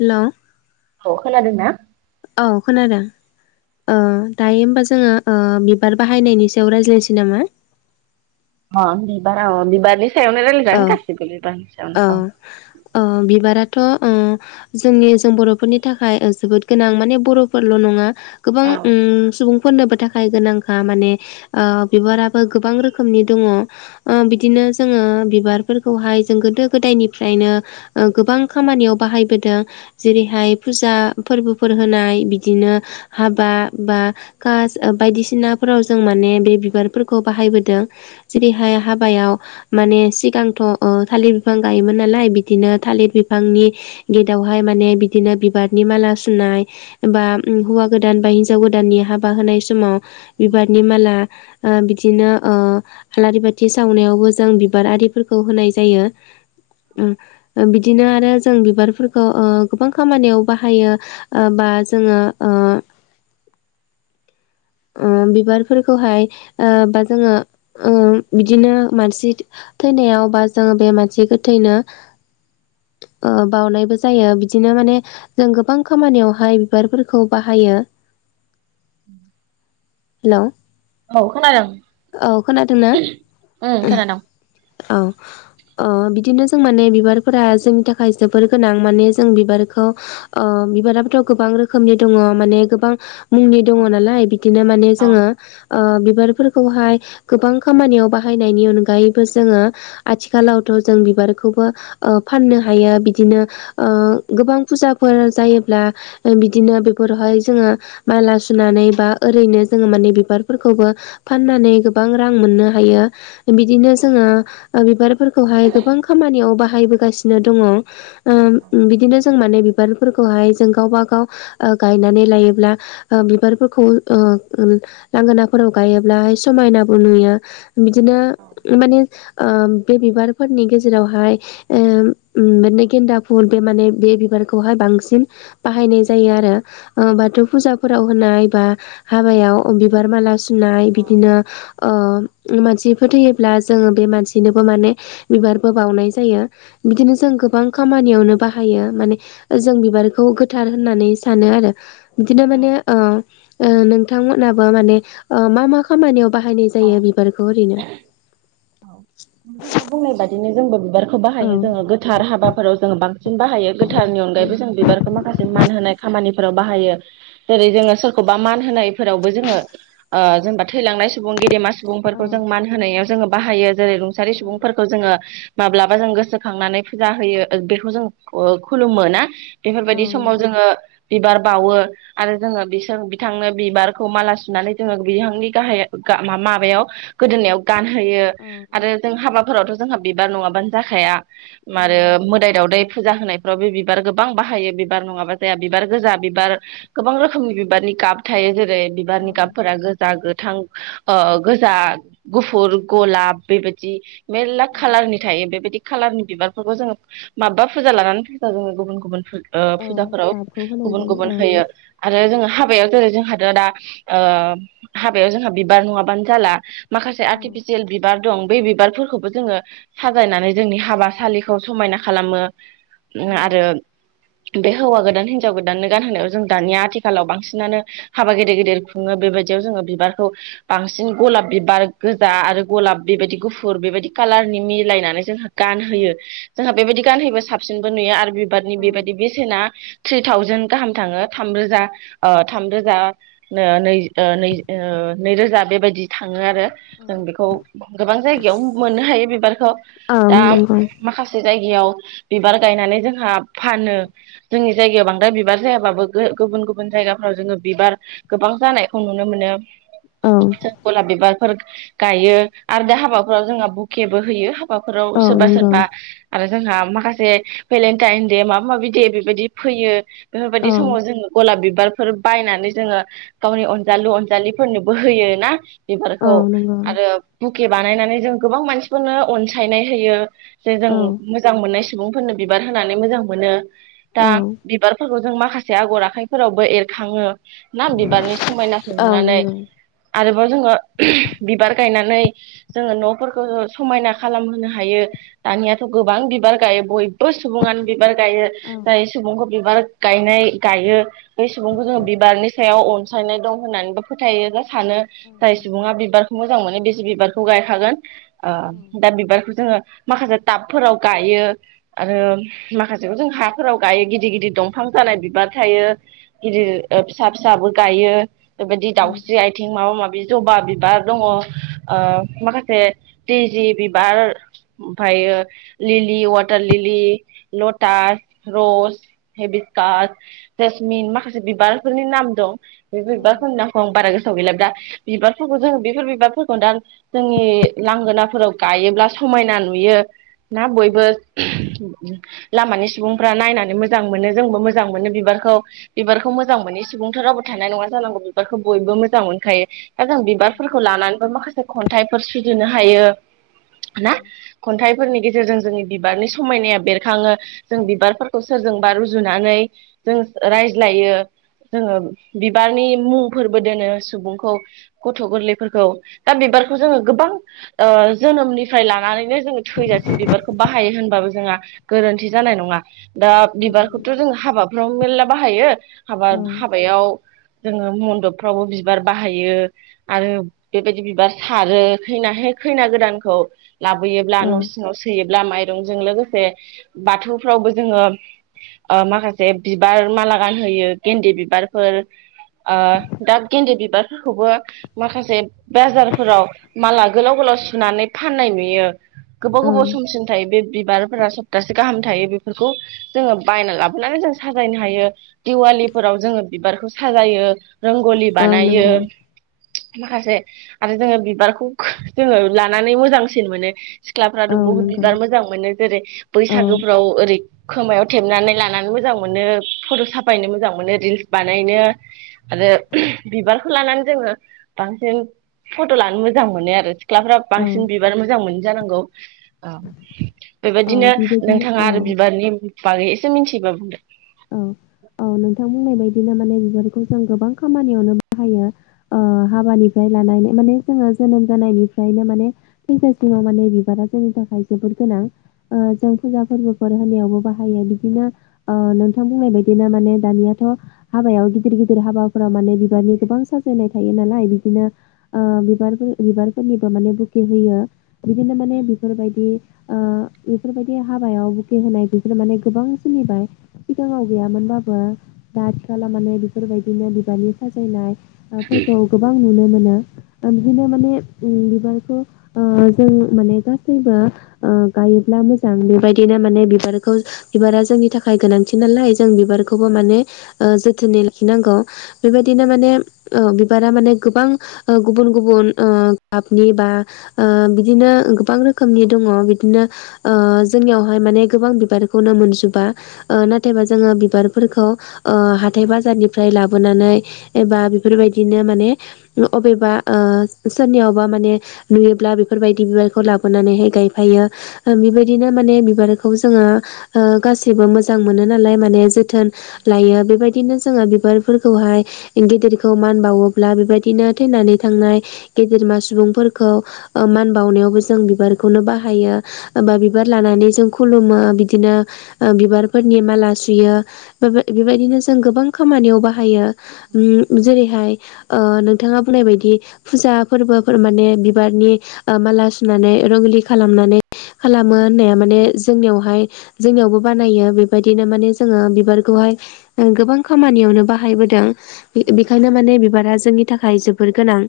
Hello औ खोनादों ना औ खोनादों। ओ दायो होमबा जोङो ओ बिबार बाहायनायनि सायाव रायज्लायनोसै नामा? अ बिबारा बिबारनि सायावनो औ रायलायजागोन गासिबो बिबारनि औ सायावनो ओ बिबाराथ' ओ जोंनि जों बर'फोरनि थाखाय जोबोद गोनां माने बर'फोरल' नङा। गोबां औ ओम सुबुं फोरनोबो थाखाय गोनांखा माने ओ बिबाराबो गोबां रोखोमनि दङ' ओ बिदिनो जोङो। बिबारफोरखौहाय जों गोदो गोदायनिफ्रायनो गोबां खामानियाव बाहायबोदों। जेरैहाय फुजा फोरबोफोर होनाय बिदिनो हाबा बा कास बायदिसिनाफोराव जों माने बे बिबारफोरखौ बाहायबोदों जेरैहाय हाबायाव माने। सिगांथ' ओ थालिर बिफां गायोमोन नालाय बिदिनो थालिर बिफांनि गेदावहाय माने बिदिनो बिबारनि माला सुनाय बा हौवा गोदान बा हिन्जाव गोदाननि हाबा होनाय समाव बिबारनि माला ओ बिदिनो ओ आलारि बाथि सावनायावबो जों बिबारआरि फोरखौ होनाय जायो उम। बिदिनो आरो जों बिबारफोरखौ ओ गोबां खामानियाव बाहायो ओ बा जोङो ओ ओ बिबारफोरखौहाय ओ बा जोङो ओ बिदिनो मानसि थैनायाव बा जोङो बे मानसे गोथैनो ओ बाउनायबो जायो बिदिनो माने जों गोबां खामानियावहाय बिबारफोरखौ बाहायो। हेलौ औ खोनादों औ खोनादोंना ओम खोनादों। औ अ बिदिनो जों माने बिबारफोरा जोंनि थाखाय जोबोर गोनां माने जों बिबारखौ बिबाराबोथ' गोबां रोखोमनि दङ माने गोबां। मुंनि दङ' औ नालाय बिदिनो माने औ जोङो बिबारफोरखौहाय गोबां खामानियाव बाहायनायनि अनगायै जोङो आथिखालावथ' जों बिबारखौबो फाननो हायो बिदिनो गोबां फुजाफोर जायोब्ला बिदिनो बेफोरावहाय जोङो माला सुनानै बा ओरैनो जोङो माने बिबारफोरखौबो फाननानै गोबां रां मोननो हायो बिदिनो औ जोङो बिबारफोरखौहाय गोबां खामानियाव बाहायबोगासिनो दङ'। बिदिनो जों माने बिबारफोरखौहाय जों गावबा गाव गायनानै लायोब्ला बिबारफोरखौ लांगोनाफोराव गायोब्ला समायनाबो नुयो। बिदिनो बे बिबारफोरनि गेजेरावहाय बिदिनो गेन्दा फुल बे माने बे बिबारखौहाय बांसिन बाहायनाय जायो आरो बाथौ फुजाफोराव होनाय बा हाबायाव बिबार माला सुनाय बिदिनो मानसि फोथैयो ब्ला जोङो बे मानसिनोबो माने बिबारबो बावनाय जायो बिदिनो जों गोबां खामानियावनो बाहायो माने जों बिबारखौ गोथार होननानै सानो आरो। बिदिनो औ माने ओ नोंथांमोनाबो माने मा मा खामानियाव। बाहायनाय औ जायो बिबारखौ ओरैनो औ नोंथाङा बुंनाय बादि नो जोंबो बिबार खौ औ बाहायो जोङो गोथार हाबाफोराव जोङो बांसिन बाहायो गोथारनि औ अनगायैबो जों बिबारखौ माखासे मान होनाय खामानि फोराव बाहायो जेरै जोङो सोरखौबा मान होनायफोरावबो जोङो ओ जेनेबा थैलांनाय सुबुं गेदेमा सु सुबुंफोरखौ जों औ मान होनायाव जोङो बाहायो। जेरै रुंसारि सुबुंफोरखौ जोङो माब्लाबा जों गोसोखांनानै फुजा होयो ओ बेखौ जों खुलुमो ना। औ बेफोरबायदि समाव नंगौ जोङो बिबार बावो आरो जोङो बिसोर बिथांनो बिबारखौ माला सुनानै जोङो बिथांनि गाहायाव माबायाव गोदोनायाव गान होयो औ आरो जों हाबा फोरावथ' जोंहा बिबार नङाबानो जाखाया। औ आरो नंगौ मोदाइ दावदाय फुजा होनायफ्राव बे बिबार गोबां बाहायो बिबार नङाबा जाया बिबार गोजा बिबार गोबां रोखोमनि बिबारनि गाब थायो जे रै औ बिबारनि गाबफोरा गोजा गोथ थां ओ गोजा गुफुर गलाब बेबायदि मेरला औ खालारनि थायो बेबायदि खालारनि बिबारफोरखौ जोङो माबा फुजा लानानै फुजा जोङो गुबुन गुबुन ओ औ फुजाफोराव गाबखौ होनाय गुबुन जायो गुबुन औ होयो आरो जोंहा हाबायाव जेरै जोंहाथ' दा ओ हाबायाव जोंहा बिबार नङाबानो जाला माखासे औ आरथि सेल बिबार दं बे बिबारफोरखौबो जोङो साजायनानै जोंनि हाबासालिखौ समायना खालामो ओम औ आरो बे हौवा गोदान हिनजाव गोदाननो गानहोनायाव जों दानिया आथिखालाव बांसिनानो हाबा गेदेर गेदेर खुङो बेबायदियाव जोङो बिबारखौ बांसिन गलाब बिबार गोजा आरो गलाब बेबायदि गुफुर बेबायदि कालारनि मिलायनानै जोंहा गानहोयो औ जोंहा बेबायदि गानहोयोबा साबसिनबो नुयो आरो बिबारनि औ बेबायदि बेसेना थ्रि थावजेेन गाहाम थाङो थामरोजा ओ थामरोजा नैै ओ नै ओ नैरोजा बेबायदि थाङो आरो जों बेखौ गोबां जायगायाव मोननो हायो बिबारखौ औ दा नंगौ माखासे जायगायाव बिबार गायनानै जोंहा फानो जोंनि जायगायाव बांद्राय बिबार जायाबाबो गुबुन गुबुन जायगाफोराव जोङो बिबार गोबां जानायखौ नुनो मोनो औ गलाब बिबार [unintelligible] गायो आरो दा हाबाफ्राव जोंहा बुकेबो होयो हाबाफोराव औ सोरबा नंगौ सोरबा आरो जोंहा माखासे भेलेन्टाइन दे माबा माबि दे बेबायदि फैयो बेफोरबायदि औ समाव जोङो गलाब बि बिबारफोर बारफोर बायनानै जोङो गावनि अनजालु अनजालिफोरनोबो होयो ना औ बेफोरखौ नंगौ आरो बुक के बानायनानै जों गोबां मानसिफोरनो अनसायनाय होयो जे जों औ मोजां मोननाय सुबुंफोरनो बिबार होनानै मोजां मोनो दा औ बिबारफोरखौ जों माखासे आगर आखाइफोरावबो एरखाङो ना बिबारनि समायनाखौ औ नुनानै नंगौ आरोबाव जोङो बिबार गायनानै जोङो न'फोरखौ समायना खालामहोनो हायो दानियाथ' गोबां बिबार गायो बयबो सुबुङानो बिबार गायो औ जाय सुबुंखौ बिबार गायनाय गायो बे सुबुंखौ जोङो बिबारनि सायाव अनसायनाय दं होननानैबो फोथायो सानो औ जाय नंगौ सुबुङा बिबारखौ मोजां मोनो बेसे बिबारखौ गायखागोन ओ औ दा बिबारखौ जोङो माखासे टाबफोराव गायो आरो माखासेखौ जों हाफोराव गायो गिदिर गिदिर दंफां जानाय बिबार थायो गिदिर फिसा फिसाबो गायो बेबायदि औ दावस्रि आइथिं माबा माबी जबा बिबार दङ ओ माखासे तेजि बिबार, ओमफ्रायो लिलि वाटार, लिलि लटास, रस, हेबिस्कास, जेसमिन, माखासे बिबारफोरनि नाम दं। [unintelligible] औ बारा गोसाव गैला दा बिबारफोरखौ जोङो बे बेफोर बिबारफोरखौ दा जोंनि लांगोनाफोराव गायोब्ला समायना नुयो। ना बयबो लामानि सुबुंफ्रा नायनानै मोजां मोनो जोंबो मोजां मोनो बिबारखौ बिबारखौ औ मोजां मोनै सुबुंथ' रावबो थानाय नङा जानांगौ बिबारखौ बयबो मोजां मोनखायो दा औ जों फोरखौ नंगौ लानानैबो माखासे खन्थाइफोर सुजुनो हायो ना खन्थाइफोरनि गेजेरजों जोंनि बिबारनि समायनाया बेरखाङो जों बिबारफोरखौ सोरजोंबा रुजुनानै जों रायज्लायो जोङो बिबारनि मुंफोरबो दोनो सुबुंखौ गथ' गोरलै फोरखौ दा बिबारखौ जोङो गोबां ओ जोनोमनिफ्राय लानानैनो जोङो थैजासि बिबारखौ बाहायो होनबाबो जोंहा गोरोन्थि जानाय नङा। दा औ नंगौ बिबारखौथ' जोंङो हाबाफ्राव मेरला बाहायो हाबा औ हाबायाव जोङो मन्दपफ्रावबो बिबार बाहायो आरो बेबायदि बिबार सारो खैनाहाय खैना गोदानखौ लाबोयोब्ला न' सियाव सोयो माइरंजों लोगोसे बाथौफ्रावबो जोङो ओ माखासे बिबार माला गानहोयो गेन्दे बिबारफोर ओ दा गेन्दे बिबारफोरखौबो माखासे बाजारफोराव माला गोलाव गोलाव सुनानै फाननाय नुयो। गोबाव औ गोबाव समसिम थायो बे बिबारफोरा सप्तासे गाहाम थायो। बेफोरखौ जोङो बायना लाबोनानै जों साजायनो हायो दिवालिफोराव जोङो बिबारखौ साजायो। रोंगलि औ बानायो नंगौ माखासे आरो जोङो बिबारखौ जोङो लानानै मोजांसिन मोनो। सिख्लाफ्राथ' औ बहुत नंगौ बिबार मोजां मोनो जेरै औ बैसागोफ्राव ओरै खोमायाव थेबनानै लानानै मोजां मोनो फट' साफायनो मोजां मोनो रिल्स बानायनो आरो बिबारखौ लानानै जोङो बांसिन फट' लानो मोजां मोनो आरो सिख्लाफ्रा औ बांसिन बिबार मोजां मोनो। जानांगौ ओ औ बेबायदिनो बेबायदिनो नोंथाङा औ आरो बिबारनि बागै एसे मिनथियोबा बुंदो? औ औ नोंथां बुंनाय बायदि। बिदिनो माने बिबारखौ जों गोबां खामानियावनो बाहायो ओ हाबानिफ्राय लानानै माने जोङो जोनोम जानायनिफ्रायनो माने थैजासिमाव माने बिबारा जोंनि थाखाय जोबोद गोनां ओ जों फुजा फोरबोफोर होनायावबो बाहायो बिदिनो ओ नोंथां बुंनाय बायदिनो माने दानियाथ' हाबायाव गिदिर गिदिर हाबाफोराव माने बिबारनि गोबां साजायनाय थायो नालाय बिदिनो ओ बिबारफोर बिबारफोरनिबो माने बुखे होयो बिदिनो माने बिफोरबायदि ओ बेफोरबायदि हाबायाव बुखे होनाय बिफोरो माने गोबां सोलिबाय। सिगाङाव गैयामोनबाबो दा आथिखालाव माने बेफोरबायदिनो बिबारनि साजायनाय फोरखौ गोबां नुनो मोनो ओंखायनो माने बिबारखौ ओ जों माने गासैबो ओ गायोब्ला मोजां बेबायदिनो माने बिबारखौ बिबारा जोंनि थाखाय गोनां। मिथियोनालाय जों बिबारखौबो माने ओ जोथोनै लाखिनांगौ बेबायदिनो माने ओ बिबारा माने गोबां गुबुन गुबुन ओ गाबनि बा ओ बिदिनो गोबां रोखोमनि दङ बिदिनो ओ जोंनियावहाय माने गोबां बिबारखौनो मोनजोबा। नाथायबा जोङो बिबारफोरखौ हाथाय बाजारनिफ्राय लाबोनानै एबा बेफोरबायदिनो माने अबेबा सोरनियावबा माने नुयोब्ला बेफोरबायदि लाबोनानै गायफैयो बेबायदिनो माने बिबार खौ जोङो गासिबो मो मोजां मोनो नालाय माने जोथोन लायो बेबायदिनो जोङो बिबारफोरखौहाय गेदेरखौ मान बावोब्ला बेबायदिनो थैनानै थांनाय, गेदेरमा सुबुंफोरखौ मान बावनायावबो जों बिबारखौनो बाहायो। एबा बिबार लानानै जों खुलुमो बिदिनो बिबार फोरनि माला सुयो बे बेबायदिनो जों गोबां खामानियाव बाहायो। उ जेरैहाय ओ नोंथाङा बुंनाय बायदि, फुजा फोरबोफोर माने बिबारनि माला सुनानै रंगिलि खालामनानै खालामो होननाया माने जोंनियावहाय जोंनियावबो बानायो बे बिदिनो माने जोङो बिबारखौहाय गोबां खामानियावनो बाहायबोदों! बेखायनो माने बिबारा जोंनि नि थाखाय जोबोर गोनां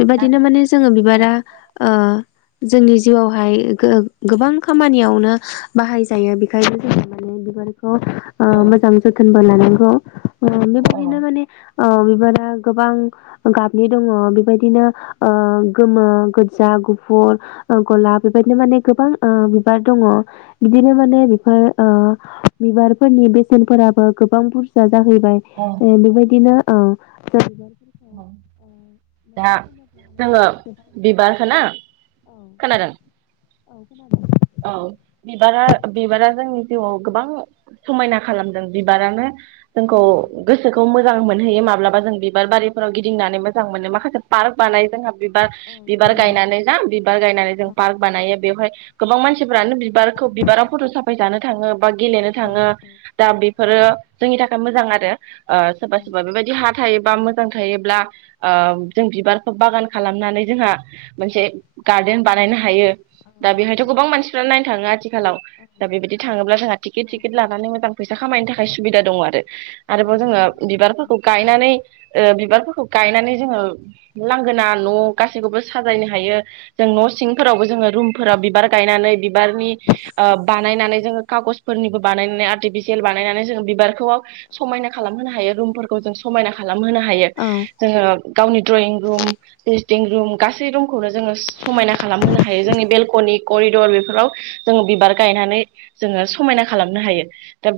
बेबायदिनो माने जोङो औ बिबारा जोंनि जिउआवहाय गोबां खामानियावनो बाहाय जायो बेखायनो [unintelligible] जोो औ माने बिबार मोजां जोथोन। ब ल नांगौ। अ। औ बेबायदिनो माने बिबारा गोबां गाबनि दङ बेबायदिनो गोमो, गोजा, गुफुर, गलाब बेबायदिनो माने गोबां बिबार दङ। बिदिनो माने बिफोर बिबारफोरनि बेसेनफोराबो गोबां बुरजा। जाहैबाय औ बेबायदिनो अ ज दा फानोब्ला माने जोङो जों गोबां बिबार खोना, औ खोनादों? औ खोनादों। औ बिबारा बिबारा जोंनि जिउआव गोबां समायना खालामदों, बिबारानो औ जोंखौ नंगौ गोसोखौ मो मोजां मोनहैयो माब्लाबा जों बिबार बारिफोराव गिदिंनानै मोजां मोनो माखासे पार्क बानाय जोंहा बिबार औ बिबार नंगौ गायनानै जा बिबार गायनानै जों औ पार्क बानायो बेवहाय गोबां मानसिफ्रानो बिबारखौ बिबाराव फट' साफायजानो थाङो, बा गेलेनो औ थाङो नंगौ दा बेफोरो जोंनि थाखाय मोजां आरो। सोरबा औ सोरबा बेबायदि ह थायोबा मोजां थायोब्ला, जों बिबारखौ बागान खालामनानै जोंहा मोनसे गार्डेन बानायनो हायो। औ दा बेहाय नंगौ [unintelligible] गोबां मानसिफ्रा नाय थाङो आथि खालाव औ दा बेबायदि थाङोब्ला जोंहा टिकिट सिकिट लानानै मोजां फैसा खामायनो थाखाय सुबिदा दङ आरो। औ आरोबाव जोङो नोंथां बुंनाय बादिनो बिबारफोरखौ गायनानै ओ बिबार फोरखौ गायनानै जोङो लांगोना न' गासैखौबो साजायनो हायो जों न' सिंफोरावबो जोङो रुमफोरा बिबार गायनानै बिबारनि ओ बानायनानै जोङो खागजफोरनिबो बानायनानै आर्टिफिसियेल बानायनानै जोङो बिबारखौ समायना खालामहोनो हायो। रुमफोरखौ जों समायना खा खालामहोनो हायो औ औ जोङो गावनि ड्रयिं रुम यिं रुम गासै रुमखौनो जोङो समायना खालामहोनो हायो जोंनि बेलक'निक करिडर बेफोराव जोङो बिबार गायनानै जोङो समायना खालामनो हायो दा